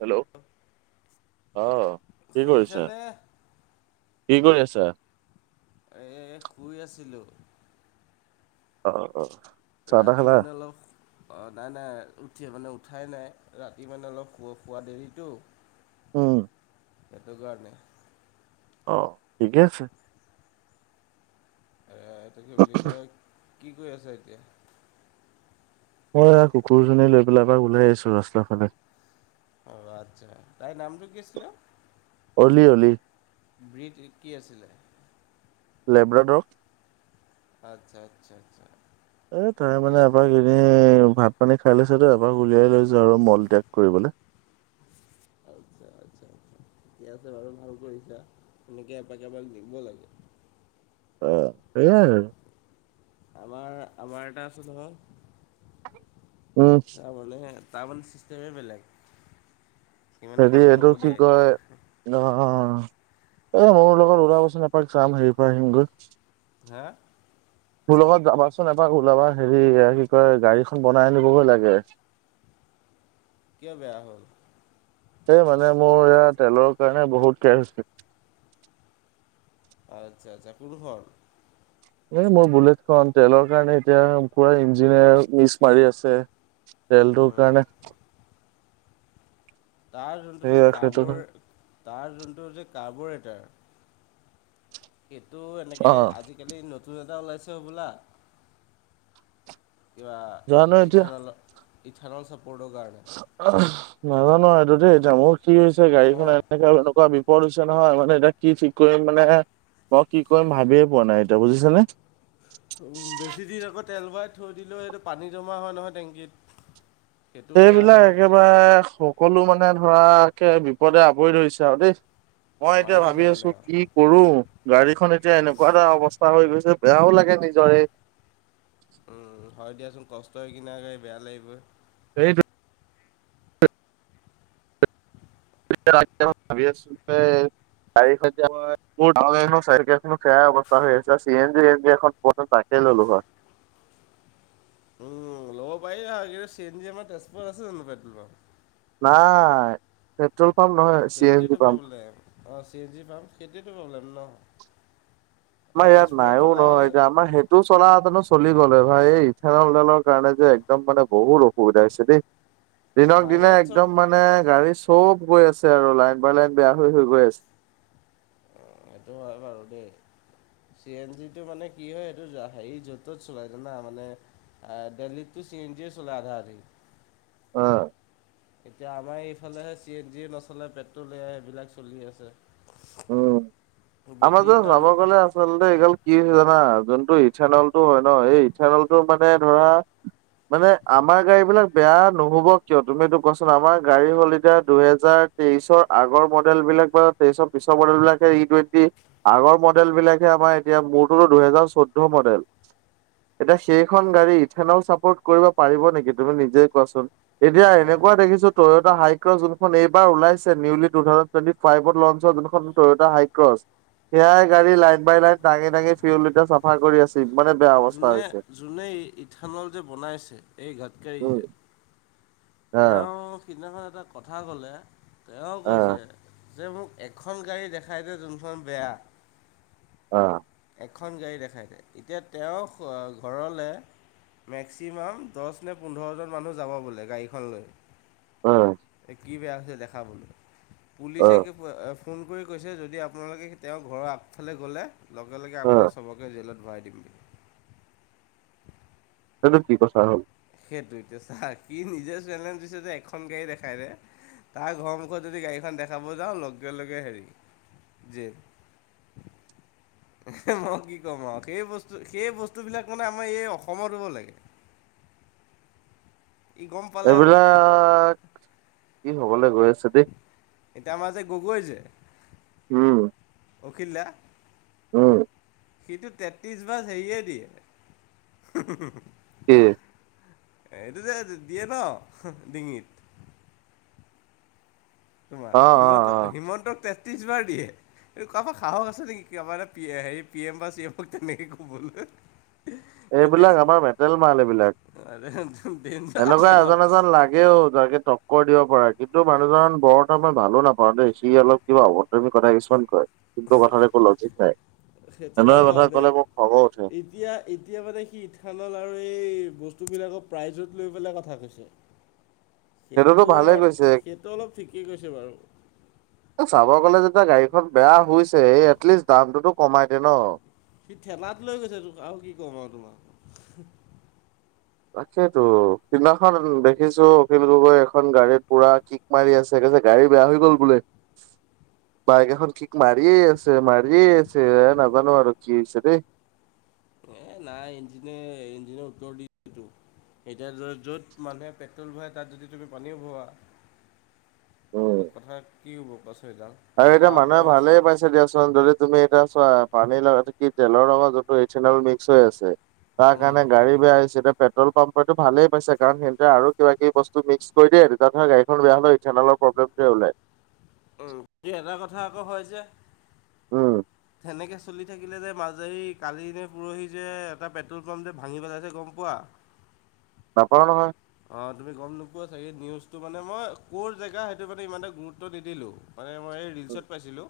Hello! ' আহ কি কৰিছে? শুনিছানে? কি কৰি আছা? এ শুই আছিলো। অ অ। চাহ তাহ ৰাতি খালা মানে অলপ অ নাই নাই উঠি মানে উঠাই নাই ৰাতি মানে অলপ খোৱা দেৰিতো উম। সেইটো কাৰণে। অ ঠিকে আছে। এইটো কি বুলি কয় কি কৰি আছে এতিয়া? মই কুকুৰজনী লৈ পেলাই এ ওলাই আহিছো ৰাস্তা ফালে। অ আচ্ছা তাই নামটো কি আছিল? অ'লি অ'লি। ব্ৰিট কি আছিলে? লেব্ৰডৰক। আচ্ছা আচ্ছা আচ্ছা। এ তাই ঠিকে মানে আছে। এবাক এনেই ভাত পানী খাই লৈছে ত এবাক উলিয়াই লৈছো আৰু মল ত্যাগ কৰিবলে। [inaudible] আচ্ছা- আচ্ছা- আচ্ছা', ঠিকে আছে বাৰু ভাল কৰিছা', সেনেকৈ এপাকেমান দিব লাগে। অ সেইয়াই আৰু। আমাৰ -আমাৰ এটা আছে নহয়', উম', তাৰমানেহে, তাৰামানে ছিষ্টেমেই বেলেগ', সি মানে হেৰি কাকো এইটো নুসুধে কি কয়? অহ', অ', অ', এই মোৰ লগত ওলাবচোন এপাক চাম হেৰি পৰা আহিমগৈ', হা? মোৰ লগত যাবাচোন এপাক ওলাবা হেৰি কি কয়? গাড়ীখন বনাই আনিবগৈ লাগে', [inaudible] কিয় বেয়া হ'ল? এই মানে মোৰ এয়া তেলৰ কাৰণে বহুত কেয়াৰ হৈছিলোঁ', আচ্ছা- আচ্ছা', কোন ডোখৰ? এই মোৰ বুলেট খন, তেলৰ কাৰণে এতিয়া পুৰা ইঞ্জিনে মিচ মাৰি আছে', তেলটো উম, কাৰণে? তাৰ যোনটো যে সেয়া সেইটো কাৰ্বো, তাৰ যোনটো যে কাৰ্বোৰেটৰ', সেইটো এনেকে অ', আজিকালি নতুন এটা ওলাইছে বোলা? কিবা জানো এতিয়া ইথান'লৰ, ইথান'ল ছাপোৰ্টৰ গাৰ্ড', আহ', নাজানোঁ এইটো দেই ডাঙৰ কি হৈছে গাড়ীখন মদ এনেকে এনেকুৱা বি', বিপদ হৈছে নহয়, মানে এতিয়া কি ঠিক কৰিম মানে মই কি কৰিম ভাবিয়ে পোৱা নাই, এতিয়া বুজিছা নে? বেছিদিন আকৌ তেল ভৰাই থৈ দিলেও এইটো পানী জমা হয় নহয় টেংকিত', সেইটোও বেয়া এইবিলাক হ'ল, একেবাৰে সকলো মানে ধৰাকে বিপদে আৱৰি ধৰিছে আৰু দেই', মই মাৰি এতিয়া দিছে ভাবি মানে আছোঁ আৰু। কি? কৰোঁ? গাড়ীখন এতিয়া এনেকুৱা এটা অৱস্থা হৈ গৈছে বেয়াও লাগে নিজৰে', উম', হয় দিয়াচোন কষ্টৰে কিনা গাড়ী বেয়া লাগিবই', সেইটো', তাৰ আগদিনাখন ভাবি আছিলোঁ দেই গাড়ীখন যে আমাৰ, মোৰ ডাঙৰ গাড়ীখন চাৰি চকিয়াখনত', সেয়াই অৱস্থা হৈ আছে C N G N G এখন ক'ত নো পায়, তাকে ললোঁ হয়', উম', ল'ব পাৰিলা হয়, কিন্তু চি এন জি আমাৰ তেজপুৰত আছে জানোঁ পেট্ৰ'ল পাম্প? নাই', পেট্ৰল পাম্প নহয় চি এন জি পাম্প', অহ', চি এন জি পাম্প সেইটোৱেতো প্ৰব্লেম ন', মই আমাৰ ইয়াত তেজপুৰত নাইও থকা নহয় হয় যে আমাৰ সেই', সেইটো চলা হেতেনো চলি গ'লে ভাই, এই ইথানলডালৰ কাৰণে যে একদম মানে বহুত অসুবিধা হৈছে দেই', দিনক দিনে বাহিৰত একদম চব মানে গাড়ী চব গৈ আছে আৰু লাইন বাই লাইন বেয়া হৈ হৈ গৈ আছে', অ', সেইটো হয় বাৰু দেই', চি এন জিটো মানে কি হয় এইটো হেৰি য'ত ত'ত চলাই জানা মানে', অহ', ডেল্লীতটো চি এন জি চলে আধা আধি', অহ', এতিয়া আমাৰ এইফালেহে চি এন জি নচলে পেট্ৰল এইবিলাক চলি আছে', উম', আমাৰ যে বেটেৰীৰ যাব কাৰণে গ'লে আছে', আচলতে এইগাল কি হৈছে জানা যোনটো ইথানলটো হয় ন এই ইথানলটো মানে ধৰা', মানে আমাৰ গাড়ী বিলাক বেয়া নহ'ব কিয় তুমি এইটো কোৱাচোন? আমাৰ গাড়ী হ'ল এতিয়া দুহেজাৰ', তেইশৰ আগৰ মডেল বিলাক বা তেইশৰ পিছৰ মডেল বিলাকে ই টুৱেণ্টি', আগৰ মডেল বিলাকহে আমাৰ এতিয়া মোৰটোত দুহেজাৰ চৈধ্য মডেল', এতিয়া সেইখন গাড়ী ইথানল চাপৰ্ট কৰিব পাৰিব নেকি তুমি নিজেই কোৱাচোন? এতিয়া হয় এনেকুৱা হয় দেখিছোঁ? টয়োটা হাইক্ৰ যোনখন এইবাৰ ওলাইছে নিউলি টু থাউজেন্ড টুৱেণ্ট ফাইভত লঞ্চ হোঁৱা যোনখন ', টয়তা হাইক্ৰ সেয়াই গাড়ী লাইন বাই লাইন দাঙি দাঙি ফিউল চাফা কৰি আছ মানে বেয়া অৱস্থা যোনে হৈছে যোনেই ইথানল যে বনাইছে এই ঘাটকাৰী উম যে অ তেওঁ সিদিনাখন এটা কথা ক'লে, তেওঁ অ কৈছে? যে মোক এখন গাড়ী দেখাই দে যোনখন বেয়া? আহ', এখন গাড়ী দেখাই দে এতিয়া তেওঁ ঘৰলে মেক্সিমাম দহ নে পোন্ধৰজন মানুহ যাব বোলে গাড়ীখনলৈ অ কি বেয়া হৈছে দেখাবলৈ অ পুলিচে ফোন কৰি কৈছে যদি আপোনালোকে তেওঁৰ ঘৰৰ আগফালে গ'লে লগে লগে অ আপোনাক চবকে জেলত ভৰাই দিমগে সেইটো কি কথা হল। সেইটোৱে এতিয়া চা কি নিজে সেলেঞ্চ দিছে যে এখন গাড়ী দেখাই দে। তাৰ ঘৰৰ মুখত যদি গাড়ীখন দেখাব যাওঁ লগে লগে হেৰি জেল মই কি কম আও সেই বস্তু সেই বস্তুবিলাক মানে আমাৰ এই অসমত হব লাগে। ই গম পালে হয় এইবিলাক কি হবলৈ গৈ আছে দেই। এতিয়া আমাৰ যে গগৈ যে উম। অখিল দা। উম। সিটো তেত্ৰিশ বাৰ হেইয়ে দিয়ে কি এইটো যে দিয়ে ন ডিঙিত অ তোমাৰ অ হিমন্ত অ হিমন্তক তেত্ৰিশ বাৰ দিয়ে এই কাৰবাৰ সাহস আছে নেকি কাৰোবাৰ এটা হেৰি পি এম বা চি এমক তেনেকে ক'বলৈ। এইবিলাক আমাৰ মেটেল মাল এইবিলাক দিনটো দিনটো আছে মান তাকেও যাকে তক্কৰ দিব পৰা কিন্তু মানুহজন বৰ ত মই ভালো নাপাওঁ দেই চি অলপ কিবা অভদ্ৰামি কথা কিছুমান কয়। কিন্তু কথাত একো লজিক নাই সেইটো এনেক হয় কথা বাৰু কলে দেই মোৰ খঙো উঠে। এতিয়া এতিয়া মানে সি ইথানল আৰু এই বস্তুবিলাকৰ প্ৰাইজত লৈ পেলাই কথা কৈছে। [inaudible] সেইটো ভালে কৈছে সেইটো অলপ ঠিকেই কৈছে বাৰু। এ চাব গ'লে যেতিয়া গাড়ীখন বেয়া হৈছে এটলিষ্ট দামটোতো কমাই দে ন। সি ঠেলাত লৈ গৈছে তোক আও কি কম আও তোমাক। তাকেইতো সিনাখন দেখিছো অখিল গগৈ এখন গাড়ীত পুৰা কিক মাৰি আছে কৈছে গাড়ী বেয়া হৈ গল বোলে বাইক এখন কিক মাৰিয়ে আছে মাৰি মাৰীয়ে আছে নাজানো আৰু কি হৈছে দেই। এ নাই ইঞ্জিনে ইঞ্জিনে উত্তৰ দিটো এতিয়া য' য'ত মানুহে পেট্ৰল ভৰাই তাত যদি তুমি পানীও ভৱা [inaudible] কথা কি হব কোছো এইডাল আৰে এতিয়া মানুহে ভালেই পাইছে দিয়াচ চোন যদি তুমি এটা চোৱা পানীৰ লগা কি তেলৰ লগত যোনটো ইথেনল মিক্স হৈ আছে। তাৰ উম কাৰণে গাড়ী বেয়া হৈছে এতিয়া পেট্ৰল পাম্পটো ভালেই পাইছে কাৰণ সিহতে আৰু কিবা কিবি বস্তু মিক্স কৰি দিয়ে তেতিয়া ধৰ গাড়ীখন বেয়া হলোঁ ইথানলৰ প্ৰব্লেম টোৱে ওলাই। উম কি এটা কথা আকৌ হয় যে উম সেনেকে চলি থাকিলে যে মাজেৰি কালি নে পৰহি যে এটা পেট্ৰল পাম্প যে ভাঙি পেলাইছে গম পোৱা। নাপাওঁ নহয়। অ তুমি গম নোপোৱা চাগে? নিউজটো মানে মই ক'ৰ জেগা সেইটো মানে ইমানটা গুৰুত্ব নিদিলো। মানে মই ৰিলছত পাইছিলোঁ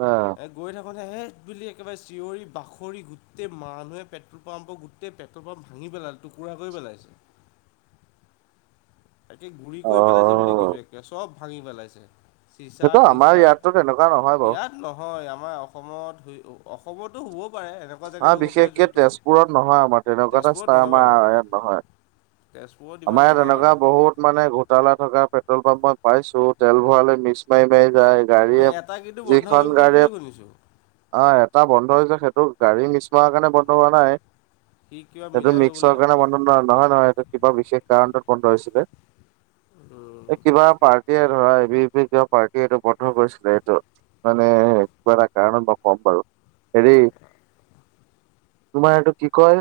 অ এ গৈ থাকোতে হেত বুলি একেবাৰে চিঞৰি বাখৰি গোটেই মানুহে পেট্ৰল পাম্পৰ গোট গোটেই পেটল পাম্প ভাঙি পেলাল, টুকুৰা কৰি পেলাইছে। তাকে গুৰি অ কৰি পেলাইছে বুলি কৈছো একে চব ভাঙি পেলাইছে। চিচাৰ সেইটো আমাৰ টিচাৰ ইয়াততো তেনেকুৱা নহয় বাৰু ইয়াত নহয় আমাৰ অসমত হৈ ও অসমতো হ'বও পাৰে এনেকুৱা অ জেগাত হ'ব পাৰে বিশেষকে যোনটো, তেজপুৰত নহয় আমাৰ তেনেকুৱা এটা তেজপুৰত ষ্টাৰ নহয় বাৰু। আমাৰ ইয়াত নহয়। তেজপুৰত ইমান আমাৰ ইয়াত নহয় তেনেকুৱা বাৰু বহুত মানে ঘোটালা থকা পেট্ৰল পাম্প মই পাইছো তেল ভৰালেৈ মিক্স মাৰি মাৰি যায়। এই গাড়ীয়ে এটা কিন্তু বন্ধ হৈ যিখন গ'ল গাড়ীয়ে বুলি শুনিছোঁ অ এটা বন্ধ হৈছে সেইটো গাড়ী মিছ মৰাৰ কাৰণে বন্ধ হোৱা নাই। সি কিবা সেইটো মিলায়ো মিক্সৰ বোলে কাৰণে বন্ধ নয়হ নহয় নহয় এইটো কিবা বিশেষ কাৰণটোত বন্ধ হৈছিলে। উম, এ কিবা পাৰ্টি ধৰা হেভি হেভি কেঅ পাৰ্টীয়ে এইটো বন্ধ কৰিছিলে এইটো মানে কিবা এটা কাৰণত মই ক'ম বাৰু। হেৰি তোমাৰ এইটো কি কয়,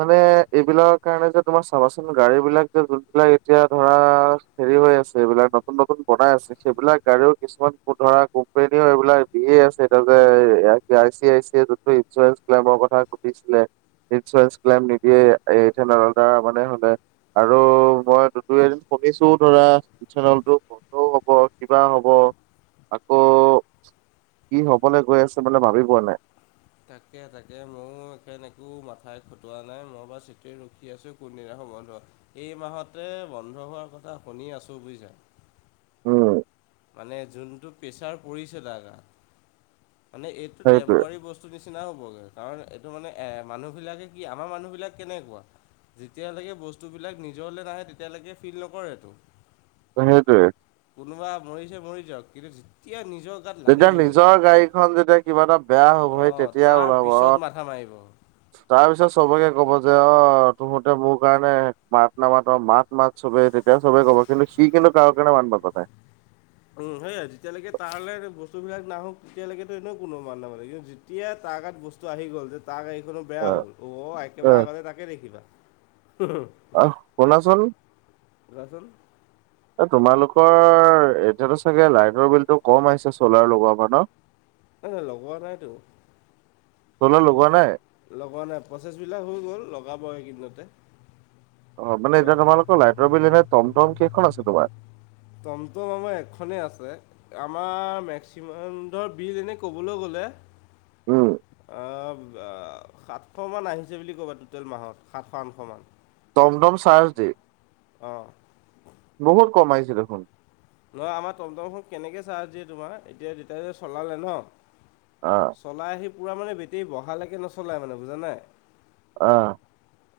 মানে এইবিলাক কাৰণে যে তোমাচ চাবাচোন গাড়ী বিলাক যে যোনবিলাক এতিয়া ধৰা হেৰি হৈ আছে এইবিলাক নতুন নতুন বনাই আছে সেইবিলাক গাড়ীও কিছুমান ধৰা কোম্পানীও এইবিলাক দিয়ে আছে [unintelligible] আই চি আই চি এ যটো ইঞ্চুৰেঞ্চ ক্লেইমৰ কথা সুধিছিলে ইঞ্চুৰেঞ্চ ক্লেইম নিদিয়ে, [unintelligible] আৰু মই টুৱেল শুনিছো ধৰা ইথেনলটো বন্ধও হব কিবা হ'ব। আকৌ কি হবলে গৈ আছে বোলে ভাবি পোৱা নাই। তাকে তাকে মোৰ এখন একো মাথাই খটোৱা নাই মই বা চিট ৰখি আছো কোনদিনা বন্ধ এই মাহতে বন্ধ হোৱাৰ কথা শুনি আছো বুজিছে। উম। মানে যোনটো প্ৰেছাৰ পৰিছে টা গাত মানে এইটো সেইটোৱে টেম্পৰী বস্ত- বস্তু নিচিনাই হ'বগে, কাৰণ এইটো মানে এ মানুহ বিলাকে কি আমাৰ মানুহ বিলাক কেনেকুৱা। যেতিয়ালৈকে বস্তুবিলাক নিজলে নাহে তেতিয়ালৈকে ফিল নকৰেটো। অ সেইটোৱে। কোনোবা মৰিছে মৰি যাওক, কিন্তু যেতিয়া নিজক তেতিয়া নিজৰ গাড়ীখন যেতিয়া কিবা এটা বেয়া হ'বহ তেতিয়া ওলাব অ থা মাৰিব। তাৰ পিছত চবকে কব যে অ তহতে মোৰ কাৰণে মাত নামাত মাত মাত চবেই তেতিয়া সবেই ক'ব কিন্তু সি কিন্তু কাৰো কাৰণে মাত মতা নাই। সেয়াই যেতিয়ালৈকে তাৰলে বস্তুবিলাক নাহওক তেতিয়ালৈকেতো এনেও কোনেও মাত নামাতে কিন্তু এতিয়া তাৰ গাত বস্তু আহি গ'ল যে তাৰ গাড়ীখনো বেয়া হ'ল অ একেবাৰে আগতে তাকে দেখিবা। [unintelligible] আহ শুনাচোন? চোৱাচোন এ তোমালোকৰ এতিয়াতো চাগে লাইটৰ বিলতটো কম আহিছে চলাৰ লগোৱা পৰা ন? হে লগোৱা নাইটো। চ'লাৰ লগোৱা নাই লগোৱা নাই প্ৰচেছবিলাক হৈ গ'ল লগাব এইকেইদিনতে। অ মানে এতিয়া অলপ তোমালোকৰ লাইটৰ বিল এনেই টম টম কেইখন আছে তোমাৰ? টম টম আমাৰ এখনেই আছে। আমাৰ মেক্সিমামডৰ বিল এনেই ক'বলৈ গ'লে উম। আব আ সাতশমান আহিছে বুলি ক'বা ট'টেল মাহত সাতশ আঠশমান। টম টম চাৰজ দি, অঁ বহুত কম আহিছে দেখোন। নহয় আমাৰ টম টমখন কেনেকে চাৰ্জ দিয়ে তোমাৰ এতিয়া তেতিয়া চলালে ন। অ- চলাই আহি পূৰা মানে বেটেৰী বহালৈকে নচলাই মানে বুজা নাই। অহ'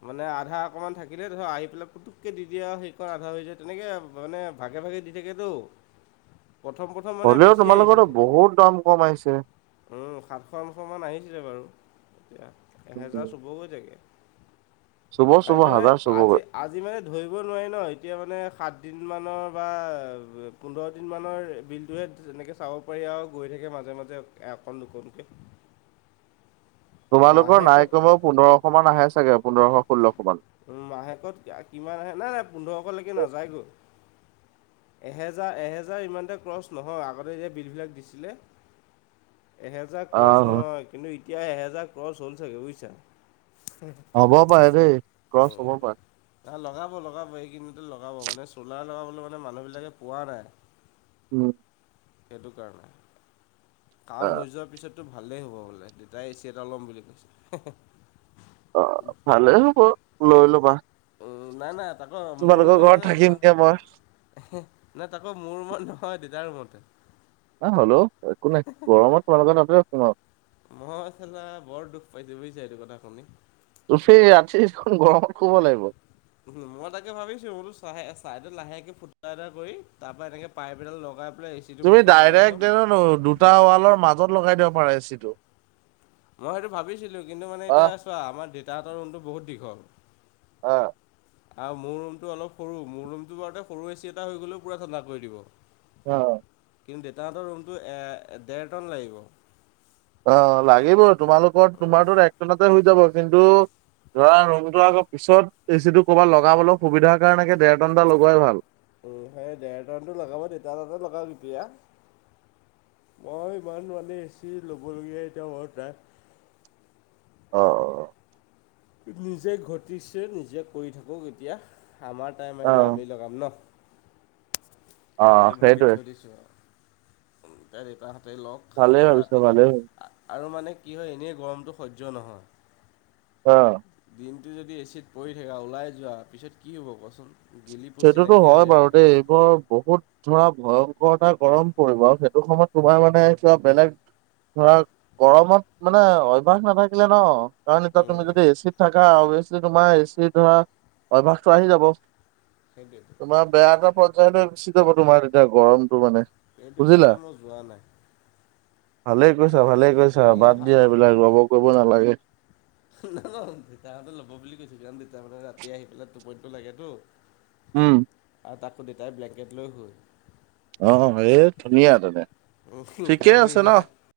মানে আধা অকণমান থাকিলে ধৰা আহি পেলাই পুতুকৈ দি দিয়ে, আৰু সেইকৰ আধা হৈ যায় তেনেকৈ মানে ভাগে ভাগে দি তেকেটো, প্ৰথম প্ৰথম মানে হ'লেও বেছি তোমালোকৰতো আহিছিলে। বহুত দাম কম আহিছে সাতশ আঠশ মান আহিছিলে বাৰু এতিয়া। এহেজাৰ চুব গৈ তাকে চুব চুব কাইলৈ মানে হাজাৰ চুবগৈ আজি। আজি মানে ধৰিব নোৱাৰি ন এতিয়া মানে সাতদিনমানৰ বা পোন্ধৰ দিনমানৰ বিলটোহে এনেকৈ চাব পাৰি আউ গৈ থাকে মাজে - মাজে এখন দুখন কে তোমালোকৰ মাহেকত নাই কমেও পোন্ধৰশ মান আহে চাগে পোন্ধৰশ ষোল্লশ মান? উম মাহেকত কিমান আহে নাই নাই পোন্ধৰশলৈকে নাযায়গৈ। এহেজাৰ এহেজাৰ ইমানতে ক্ৰছ নহয় আগতে এই বিলবিলাক দিছিলে। এহেজাৰ ক্ৰছ আহ নহয়, কিন্তু এতিয়া এহেজাৰ ক্ৰছ হ'ল চাগে বুজিছা? হ'ব পাৰে দেই ক্ৰচ হ'ব পাৰে। না লগাব লগাব এইকিদিনতে লগাব, মানে চলাৰ লগাবলৈ মানে মানুহবিলাকে পোৱা নাই? উম। সেইটো কাৰণে, কাম হৈ যোৱাৰ পিছতটো ভালেই হ'ব বোলে। তাই এ চি এটা ল'ম বুলি কৈছে। অ ভালেই হ'ব লৈ ল'বা। উম' নাই নাই তাকো মোৰ তোমালোকৰ ৰুমৰ ঘৰত কাৰণে নহয়? থাকিমগে মই হুম, নাই তাকো মোৰ ৰুমত নহয় দেউতাৰ ৰুমতহে। হ'লেও একো নাই, গৰমত তোমালোকৰ তাতে ৰখিম আও। মই চালা বৰ দুখ পাইছ বুজিছা এইটো কথা শুনি? তূফি আঠি দেখুন গৰমত শুব লাগিব। উম' মই তাকে ভাবিছো বোলো চাহে চাইডত লাহেকে ফুটা এটা কৰি, তাৰ পৰা এনেকে পাইপ এডাল লগাই পেলাই ইচ তুমি ডাইৰেক্টো দুটা ৱালৰ মাজত লগাই দিব পাৰা এচিটো। মই সেইটো ভাবিছিলো কিন্তু মানে, এতিয়া অহ ছোৱা আমাৰ দেউতাহঁতৰ মনটো বহুত দীঘল। অহ'। আৰু মোৰ ৰুমটো অলপ সৰু, মোৰ ৰুমটো বাৰুতে সৰু এ চি এটা হৈ গ'লেও পুৰা ঠাণ্ডা কৰি দিব। অহ'। কিন্তু দেউতাহঁতৰ ৰুমটো এ ডেৰটন লাগিব। অ' লাগিব, তোমালোকৰ তোমাৰতো একটনতে হৈ যাব কিন্তু ধৰা ৰুমটো আকৌ পিছত এচি টো ক'ৰবাত লগাবলৈ সুবিধাৰ কাৰণে ডেৰ টনটা লগোৱাই ভাল। উম সেই ডেৰটানটো লগাব দেটা হতে লগাওক এতিয়া। মই ইমান মানে এ ছি ল'বলগীয়া এতিয়া মন নাই। অ। নিজে ঘটিছে নিজে কৰি থাকক এতিয়া, আমাৰ টাইম আহিলে আমি লগাম ন। অ' সেইটো ভাবি সেইটোৱে থৈ দিছোঁ আৰু, দেউতাহঁতে লওক। ভালেই মোৰ ভাবিছা, ৰাতি ভালেই ভাবিছা। আৰু মানে কি হয় এনেই গৰমটো সহ্য নহয়। অহ। দিনটো যদি এ চি ত পৰি থাকা ওলাই যোৱা পিছত কি হ'ব কোৱাচোন? গেলি পচি সেইটোতো নাইকিয়া হয় হৈ বাৰু যাবা দেই, বৰ বহুত ধৰা ভয়ংকৰ এটা গৰম পৰিব আৰু সেইটো সময়ত তোমাৰ মানে ছোৱা বেলেগ ধৰা গৰমত মানে অভ্যাস নাথাকিলে ন, কাৰণ এতিয়া তুমি উম, যদি এ চি ত থাকা, অভিয়াচলি তোমাৰ এ চি ধৰা অভ্যাসটো আহি যাব। Thank you. তোমাৰ বেয়া এটা পৰ্যায় গুছি যাব, তোমাৰ তেতিয়া গৰমটো মানে। সেইটো বুজিলা কাৰণে মই যোৱা নাই। ভালে কৈছা আৰু ভালে কৈছা, এনেই বাদ হা দিয়া এইবিলাক ৰ'ব কৰিব নালাগে। নাযাও দেউতাহঁতে ল'ব বুলি কৈছো কাৰণত মানে ৰাতি আহি পেলাই টোপনিটো লাগেতো ওম। আৰু তাকো দেতাই ব্লেংকেট লৈ শুৱে। অ অ সেয়ে, ধুনীয়া তেনে শুৱে ঠিকে ঘামি আছে ন। যায়